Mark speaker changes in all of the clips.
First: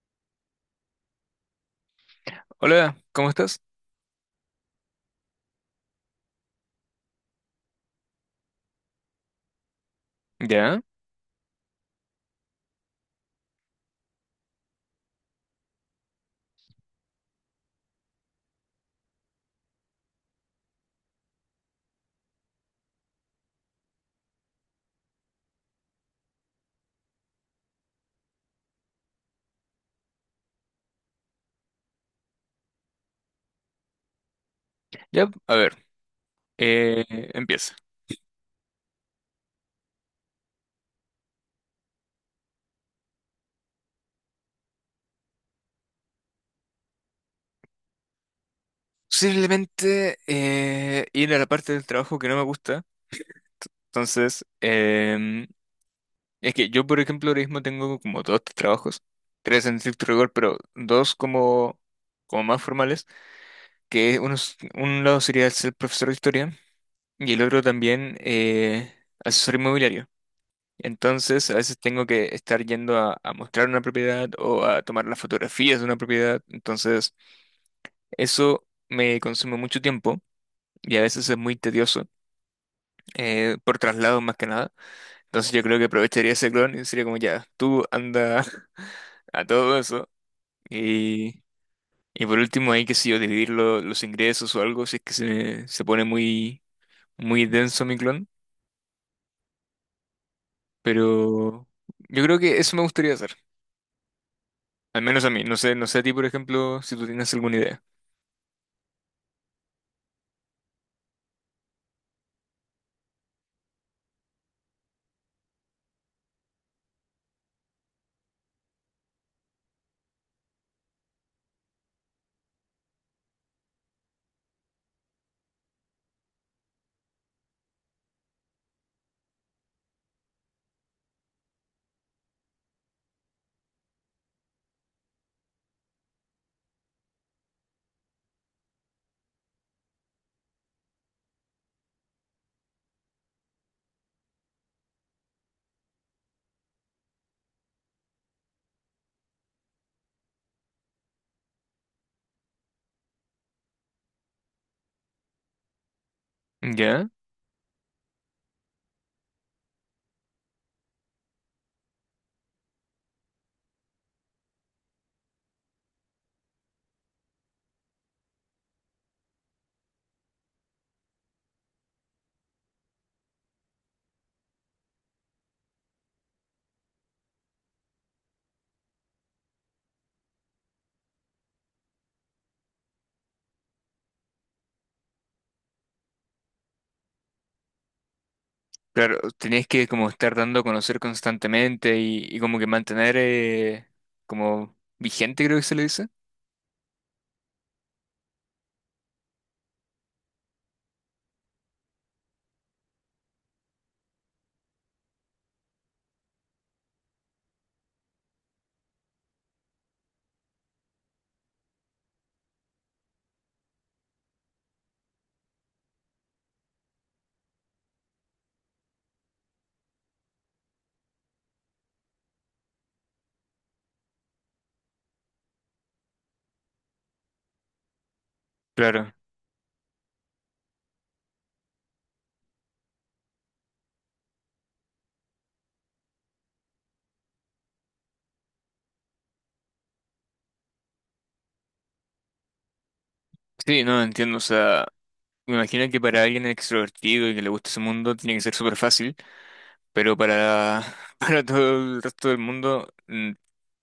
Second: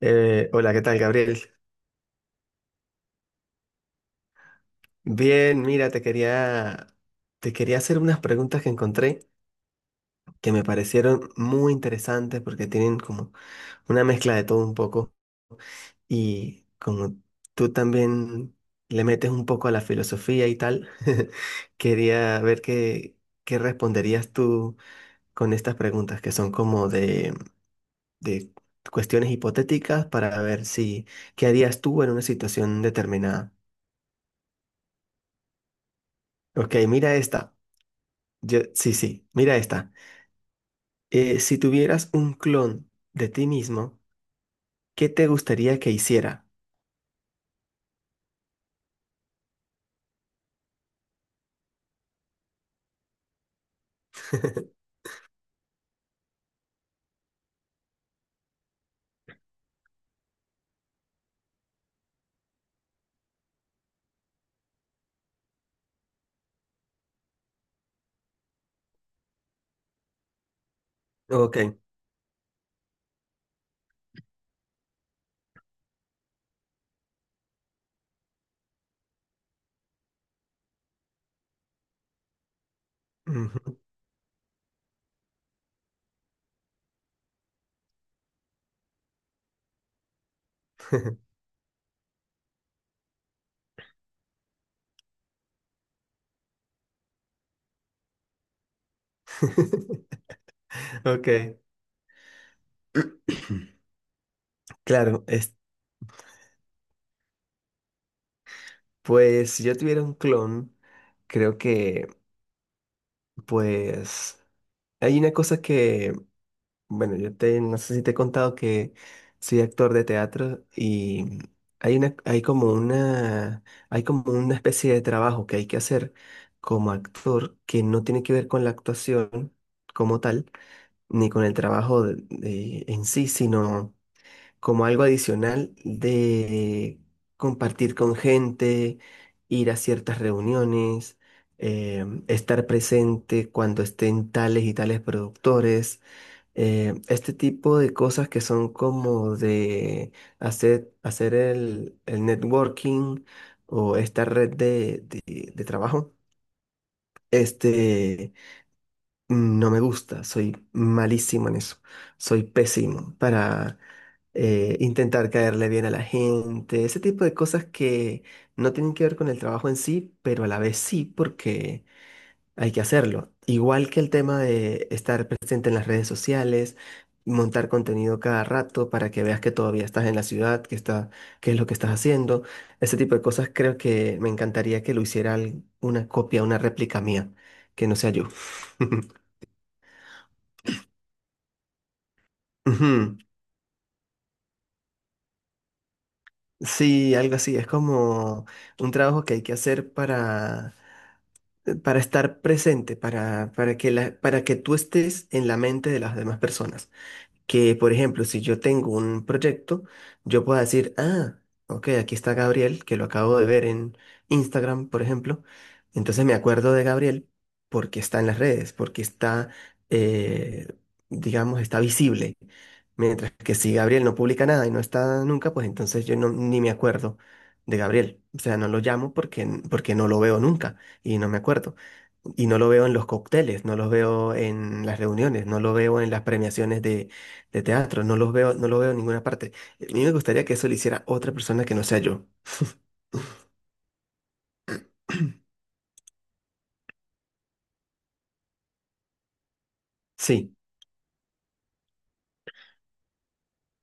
Speaker 1: Hola, ¿qué tal, Gabriel?
Speaker 2: Hola, ¿cómo estás?
Speaker 1: Bien, mira, te quería hacer unas preguntas que encontré que me
Speaker 2: Ya,
Speaker 1: parecieron muy interesantes porque tienen como una mezcla de todo un poco y como tú también le metes un poco a la filosofía y tal, quería qué responderías tú con estas preguntas que son como de cuestiones hipotéticas para ver si, ¿qué harías tú en una situación determinada?
Speaker 2: ya, a ver,
Speaker 1: Ok,
Speaker 2: eh,
Speaker 1: mira esta.
Speaker 2: empieza.
Speaker 1: Sí, sí, mira esta. Si tuvieras un clon de ti mismo, ¿qué te gustaría que hiciera?
Speaker 2: Simplemente ir a la parte del trabajo que no me gusta. Entonces, es que yo, por ejemplo, ahora mismo tengo como dos trabajos, tres en estricto rigor, pero dos como, como más formales, que uno, un lado sería ser profesor de historia y el otro también asesor inmobiliario. Entonces, a veces
Speaker 1: Ok.
Speaker 2: tengo que estar yendo a mostrar una propiedad o a tomar las fotografías de una propiedad. Entonces, eso me consume mucho tiempo y a veces es muy tedioso, por
Speaker 1: Ujú.
Speaker 2: traslado más que nada. Entonces yo creo que aprovecharía ese clon y sería como ya, tú anda a todo eso. Y, y por último hay que si yo dividir los ingresos o algo si es que se pone muy, muy denso mi clon.
Speaker 1: Ok.
Speaker 2: Pero yo creo que eso me gustaría hacer. Al
Speaker 1: Claro,
Speaker 2: menos a mí. No sé a ti, por ejemplo, si tú tienes alguna idea.
Speaker 1: pues si yo tuviera un clon, creo que pues hay una cosa que bueno, yo te, no sé si te he contado que soy actor de teatro y hay una, hay como una, hay como una especie de trabajo que hay que hacer como actor que no tiene que ver con la actuación como tal, ni con el en sí, sino como algo adicional de compartir con gente, ir a ciertas reuniones, estar presente cuando estén tales y tales productores, este tipo de cosas que son como de hacer el networking o esta red de trabajo.
Speaker 2: ¿Ya?
Speaker 1: Este, no me gusta, soy malísimo en eso, soy pésimo para intentar caerle bien a la gente, ese tipo de cosas que no tienen que ver con el trabajo en sí, pero a la vez sí, porque hay que hacerlo. Igual que el tema de estar presente en las redes sociales, montar contenido cada rato para que veas que todavía estás en la ciudad, qué es lo que estás haciendo. Ese tipo de cosas creo que me encantaría que lo hiciera una copia, una réplica mía, que no sea yo.
Speaker 2: Claro, tenías que como estar dando a conocer constantemente y como que mantener,
Speaker 1: Ujú.
Speaker 2: como vigente, creo que se le dice.
Speaker 1: Sí, algo así. Es como un trabajo que hay que hacer para estar presente, para que para que tú estés en la mente de las demás personas. Que, por ejemplo, si yo tengo un proyecto, yo pueda decir, ah, ok, aquí está Gabriel, que lo acabo de ver en Instagram, por ejemplo. Entonces me acuerdo de Gabriel porque está en las redes, porque está, eh, digamos, está visible. Mientras que si Gabriel no publica nada y no está nunca, pues entonces yo no, ni me acuerdo de Gabriel. O sea, no lo
Speaker 2: Claro.
Speaker 1: llamo porque no lo veo nunca y no me acuerdo. Y no lo veo en los cócteles, no lo veo en las reuniones, no lo veo en las premiaciones de teatro, no los veo, no lo veo en ninguna parte. A mí me gustaría que eso lo hiciera otra persona que no sea yo.
Speaker 2: Sí, no, entiendo. O sea, me imagino que para alguien extrovertido y que le guste ese mundo tiene que ser súper fácil, pero
Speaker 1: Sí,
Speaker 2: para, para todo el resto del mundo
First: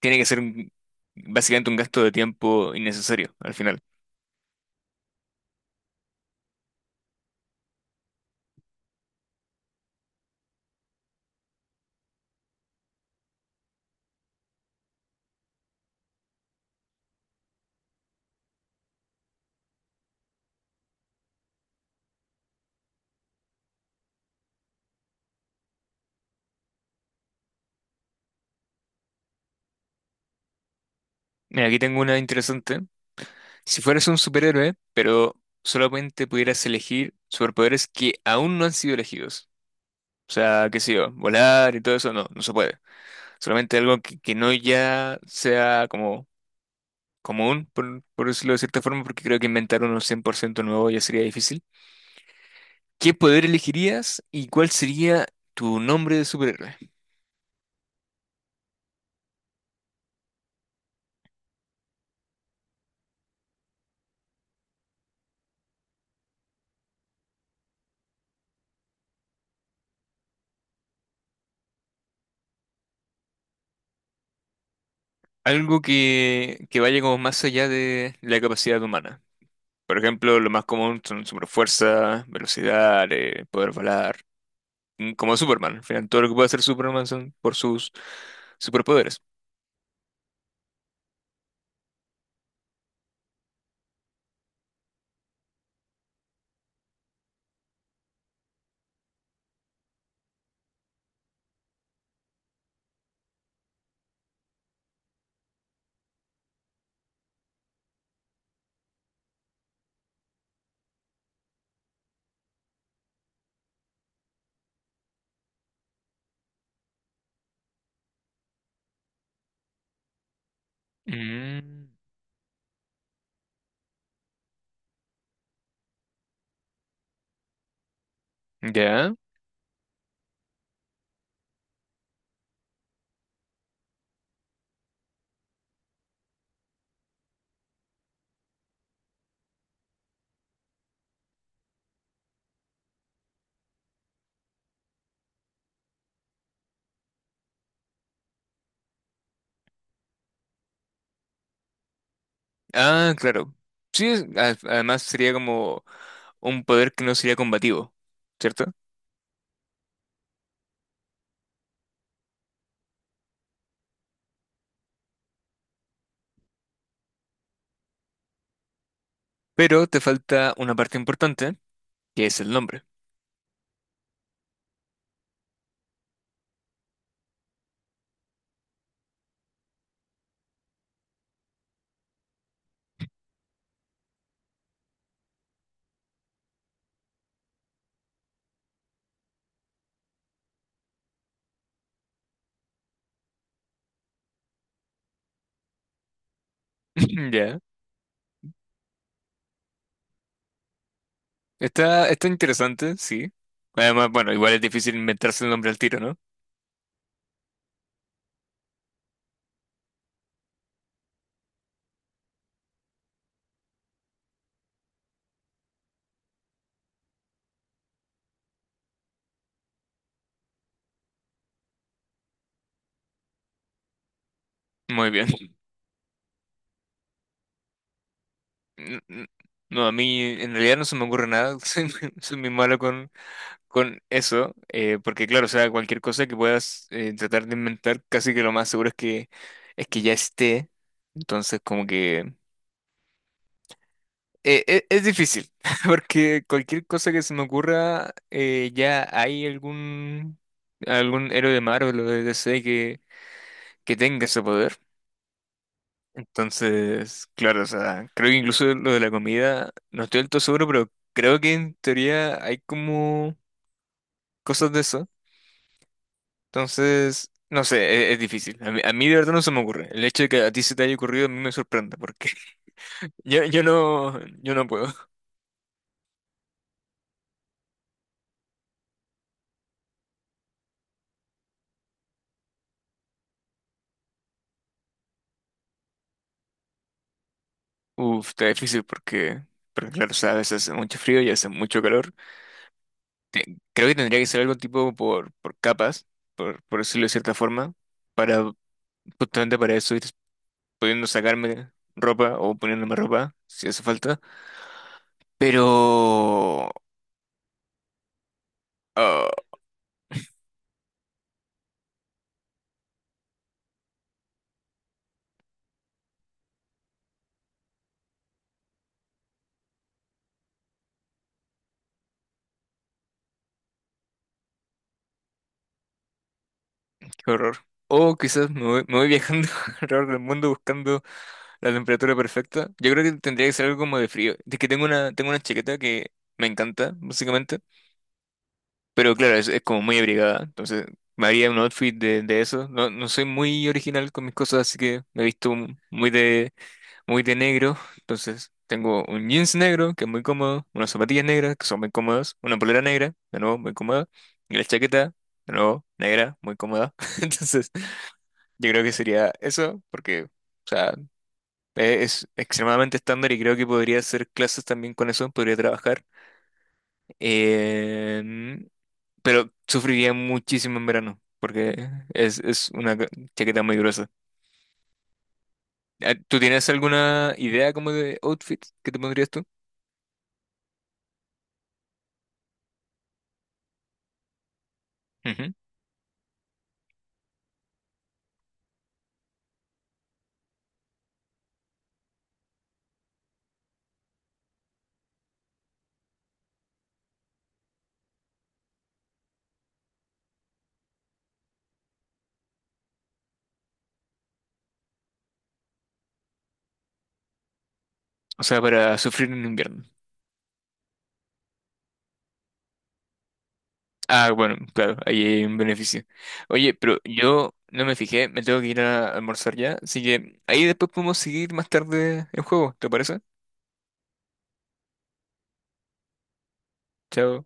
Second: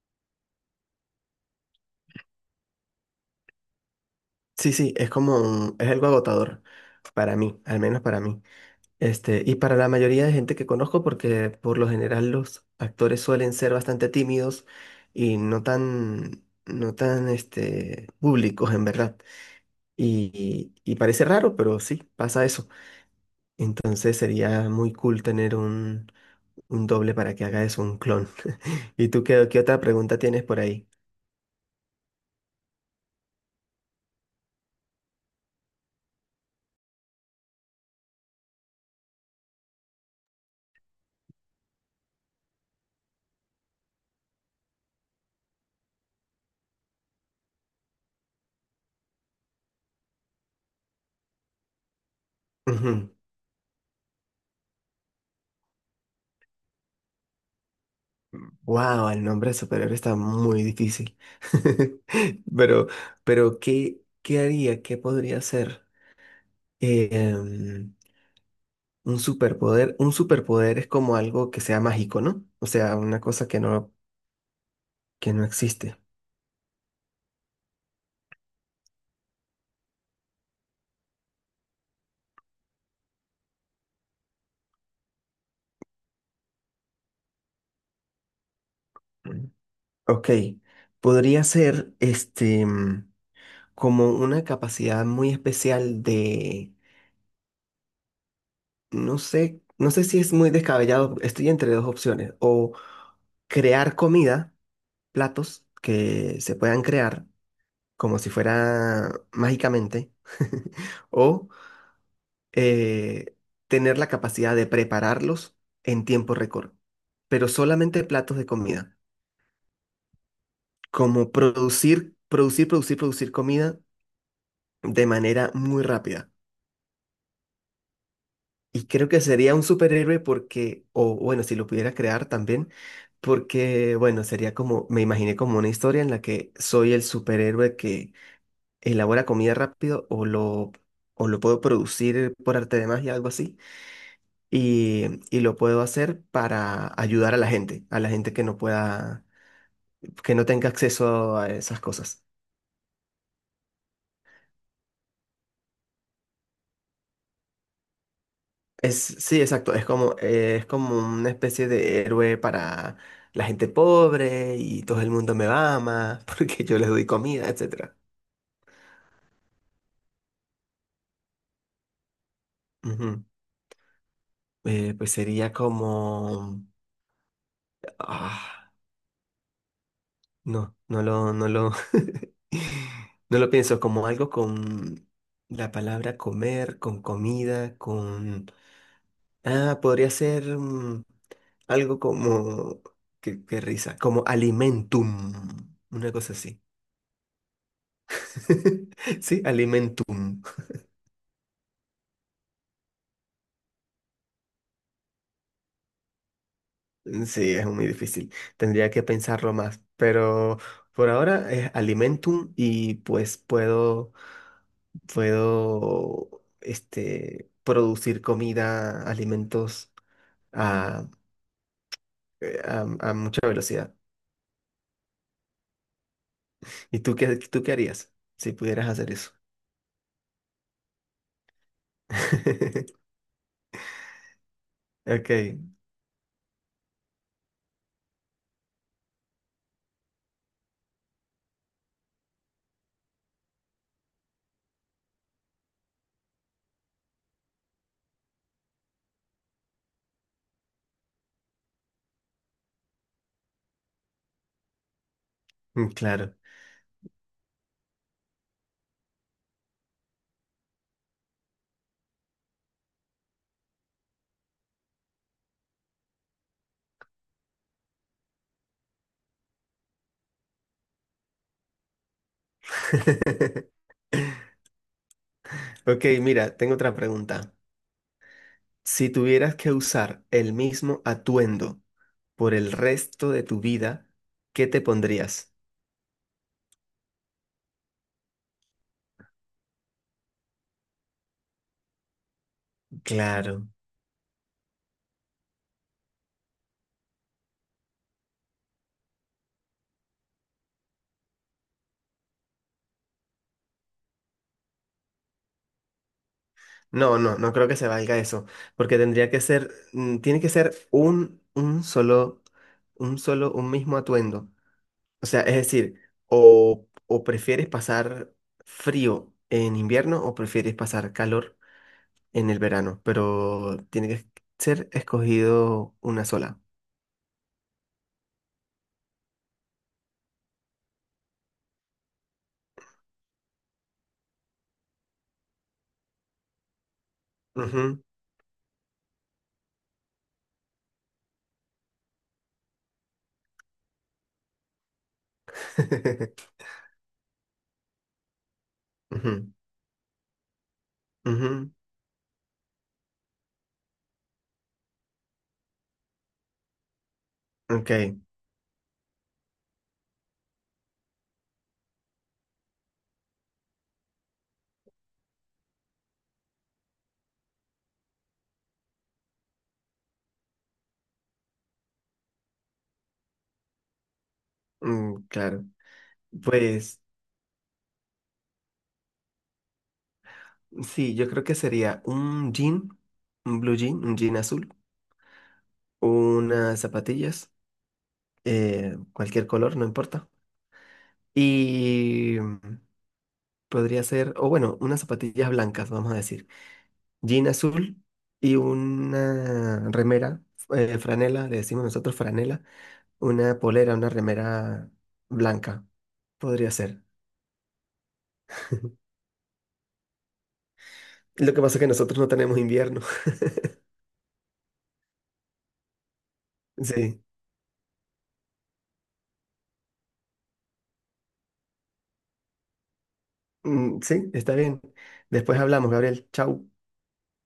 Speaker 2: tiene que ser básicamente un gasto de tiempo innecesario al final.
Speaker 1: sí, sí, es como es algo agotador para mí, al menos para mí. Este, y para la mayoría de gente que conozco, porque por lo general los actores suelen ser bastante tímidos y no tan, este, públicos en verdad. Y parece raro, pero sí, pasa eso. Entonces sería muy cool tener un doble para que haga eso, un clon. ¿Y tú qué, qué otra pregunta tienes por ahí?
Speaker 2: Mira, aquí tengo una interesante. Si fueras un superhéroe, pero solamente pudieras elegir superpoderes que aún no han sido elegidos. O sea, qué sé yo, volar y todo eso no, no se puede. Solamente algo que no ya sea como común, por decirlo de cierta forma, porque creo que inventar uno 100% nuevo ya sería difícil.
Speaker 1: Wow,
Speaker 2: ¿Qué poder elegirías y cuál sería tu nombre de superhéroe?
Speaker 1: el nombre de superhéroe está muy difícil. Pero, pero ¿qué, qué haría? ¿Qué podría ser? Eh, em, un superpoder. Un superpoder es como algo que sea mágico, ¿no? O sea, una cosa que no
Speaker 2: Algo
Speaker 1: existe.
Speaker 2: que vaya como más allá de la capacidad humana. Por ejemplo, lo más común son superfuerza, velocidad, poder volar, mm, como Superman. Al final, todo lo que puede hacer Superman son por sus superpoderes.
Speaker 1: Mm. Ok. Podría ser como una capacidad muy especial de. No sé, no sé si es muy descabellado. Estoy entre dos opciones. O crear comida, platos que se puedan crear como si fuera mágicamente, o eh, tener la capacidad de prepararlos en tiempo récord, pero solamente platos de comida, como
Speaker 2: Mm,
Speaker 1: producir comida de manera muy rápida. Y creo
Speaker 2: ya.
Speaker 1: que sería un superhéroe porque, o bueno, si lo pudiera crear también, porque, bueno, sería como, me imaginé como una historia en la que soy el superhéroe que elabora comida rápido o lo puedo producir por arte de magia, algo así, y lo puedo hacer para ayudar a la gente que no pueda, que no tenga acceso a esas cosas.
Speaker 2: Ah, claro. Sí, además sería como un poder que no sería combativo, ¿cierto?
Speaker 1: Es, sí, exacto, es como una especie de héroe para la gente pobre y todo el mundo me ama porque yo les doy comida, etcétera.
Speaker 2: Pero te falta una parte importante, que es el nombre.
Speaker 1: Ujú. Pues sería como... Ah, no, no lo, no lo, no lo pienso como algo con la palabra comer, con comida, con... Ah, podría ser mm, algo como... Qué, qué risa, como alimentum, una cosa así.
Speaker 2: Ya.
Speaker 1: Sí, alimentum.
Speaker 2: Está, está interesante, sí. Además, bueno, igual es difícil inventarse el nombre al tiro, ¿no?
Speaker 1: Sí, es muy difícil. Tendría que pensarlo más, pero por ahora es alimentum y puedo, este, producir comida, alimentos. ah, a mucha velocidad.
Speaker 2: Muy bien.
Speaker 1: ¿Y tú qué harías si pudieras
Speaker 2: N-
Speaker 1: hacer
Speaker 2: n-
Speaker 1: eso?
Speaker 2: No, a mí en realidad no se me ocurre nada. Soy muy malo con eso. Porque
Speaker 1: Ok,
Speaker 2: claro, o sea, cualquier cosa que puedas, tratar de inventar, casi que lo más seguro es es que ya esté. Entonces, como que... es difícil, porque cualquier cosa que se me ocurra, ya hay algún héroe de Marvel o de DC que tenga ese poder.
Speaker 1: mm, claro.
Speaker 2: Entonces, claro, o sea, creo que incluso lo de la comida, no estoy del todo seguro, pero creo que en teoría hay como cosas de eso. Entonces, no sé, es difícil. A mí de verdad no se me ocurre. El hecho de que a ti se te haya ocurrido a mí me sorprende, porque yo no puedo.
Speaker 1: Ok, mira, tengo otra pregunta. Si tuvieras que usar el mismo atuendo por el resto de tu vida, ¿qué te pondrías?
Speaker 2: Uf, está difícil porque, porque claro, o sea, a veces hace mucho frío y hace mucho calor.
Speaker 1: Claro.
Speaker 2: Creo que tendría que ser algo tipo por capas, por decirlo de cierta forma, para justamente para eso ir pudiendo sacarme ropa o poniéndome ropa si hace falta. Pero...
Speaker 1: No, no, no creo que se valga eso, porque
Speaker 2: ah,
Speaker 1: tendría que ser, mm, tiene que ser un, un solo, un mismo atuendo. O sea, es decir, o prefieres pasar frío en invierno o prefieres pasar calor en el verano, pero tiene que ser escogido una sola.
Speaker 2: qué horror. O quizás me voy viajando alrededor del mundo buscando la temperatura perfecta. Yo creo que tendría que ser algo como de frío, de que tengo una chaqueta que me encanta, básicamente.
Speaker 1: Ujú.
Speaker 2: Pero claro, es como muy abrigada. Entonces, me haría un outfit de eso. No, no soy muy original con mis cosas, así que me he visto muy de negro. Entonces, tengo un
Speaker 1: Ujú,
Speaker 2: jeans negro, que es muy cómodo, unas zapatillas negras, que
Speaker 1: ujú.
Speaker 2: son muy cómodas, una polera negra, de nuevo, muy cómoda, y la chaqueta, de nuevo, negra, muy cómoda. Entonces,
Speaker 1: Ok,
Speaker 2: yo creo que sería eso, porque, o sea, es extremadamente estándar y creo que podría hacer clases también con eso, podría trabajar. Em, pero sufriría muchísimo en verano, porque es una chaqueta muy gruesa.
Speaker 1: mm, claro.
Speaker 2: Ah, ¿tú tienes
Speaker 1: Pues
Speaker 2: alguna idea como de outfit que te pondrías tú?
Speaker 1: sí, yo creo que sería un jean, un blue jean, un jean azul,
Speaker 2: Ujú.
Speaker 1: unas zapatillas, cualquier color, no importa. Y mm, podría ser, o bueno, unas zapatillas blancas, vamos a decir. Jean azul y una remera, franela, le decimos nosotros franela, una polera, una remera blanca, podría ser.
Speaker 2: O sea, para sufrir en invierno.
Speaker 1: Lo que pasa es que nosotros no tenemos invierno.
Speaker 2: Ah, bueno, claro, ahí hay un beneficio. Oye, pero
Speaker 1: Sí,
Speaker 2: yo no me fijé, me tengo que ir a almorzar ya, así que ahí después podemos seguir más tarde el juego, ¿te parece?
Speaker 1: mm, sí, está bien. Después hablamos, Gabriel. Chau.
Speaker 2: Chao.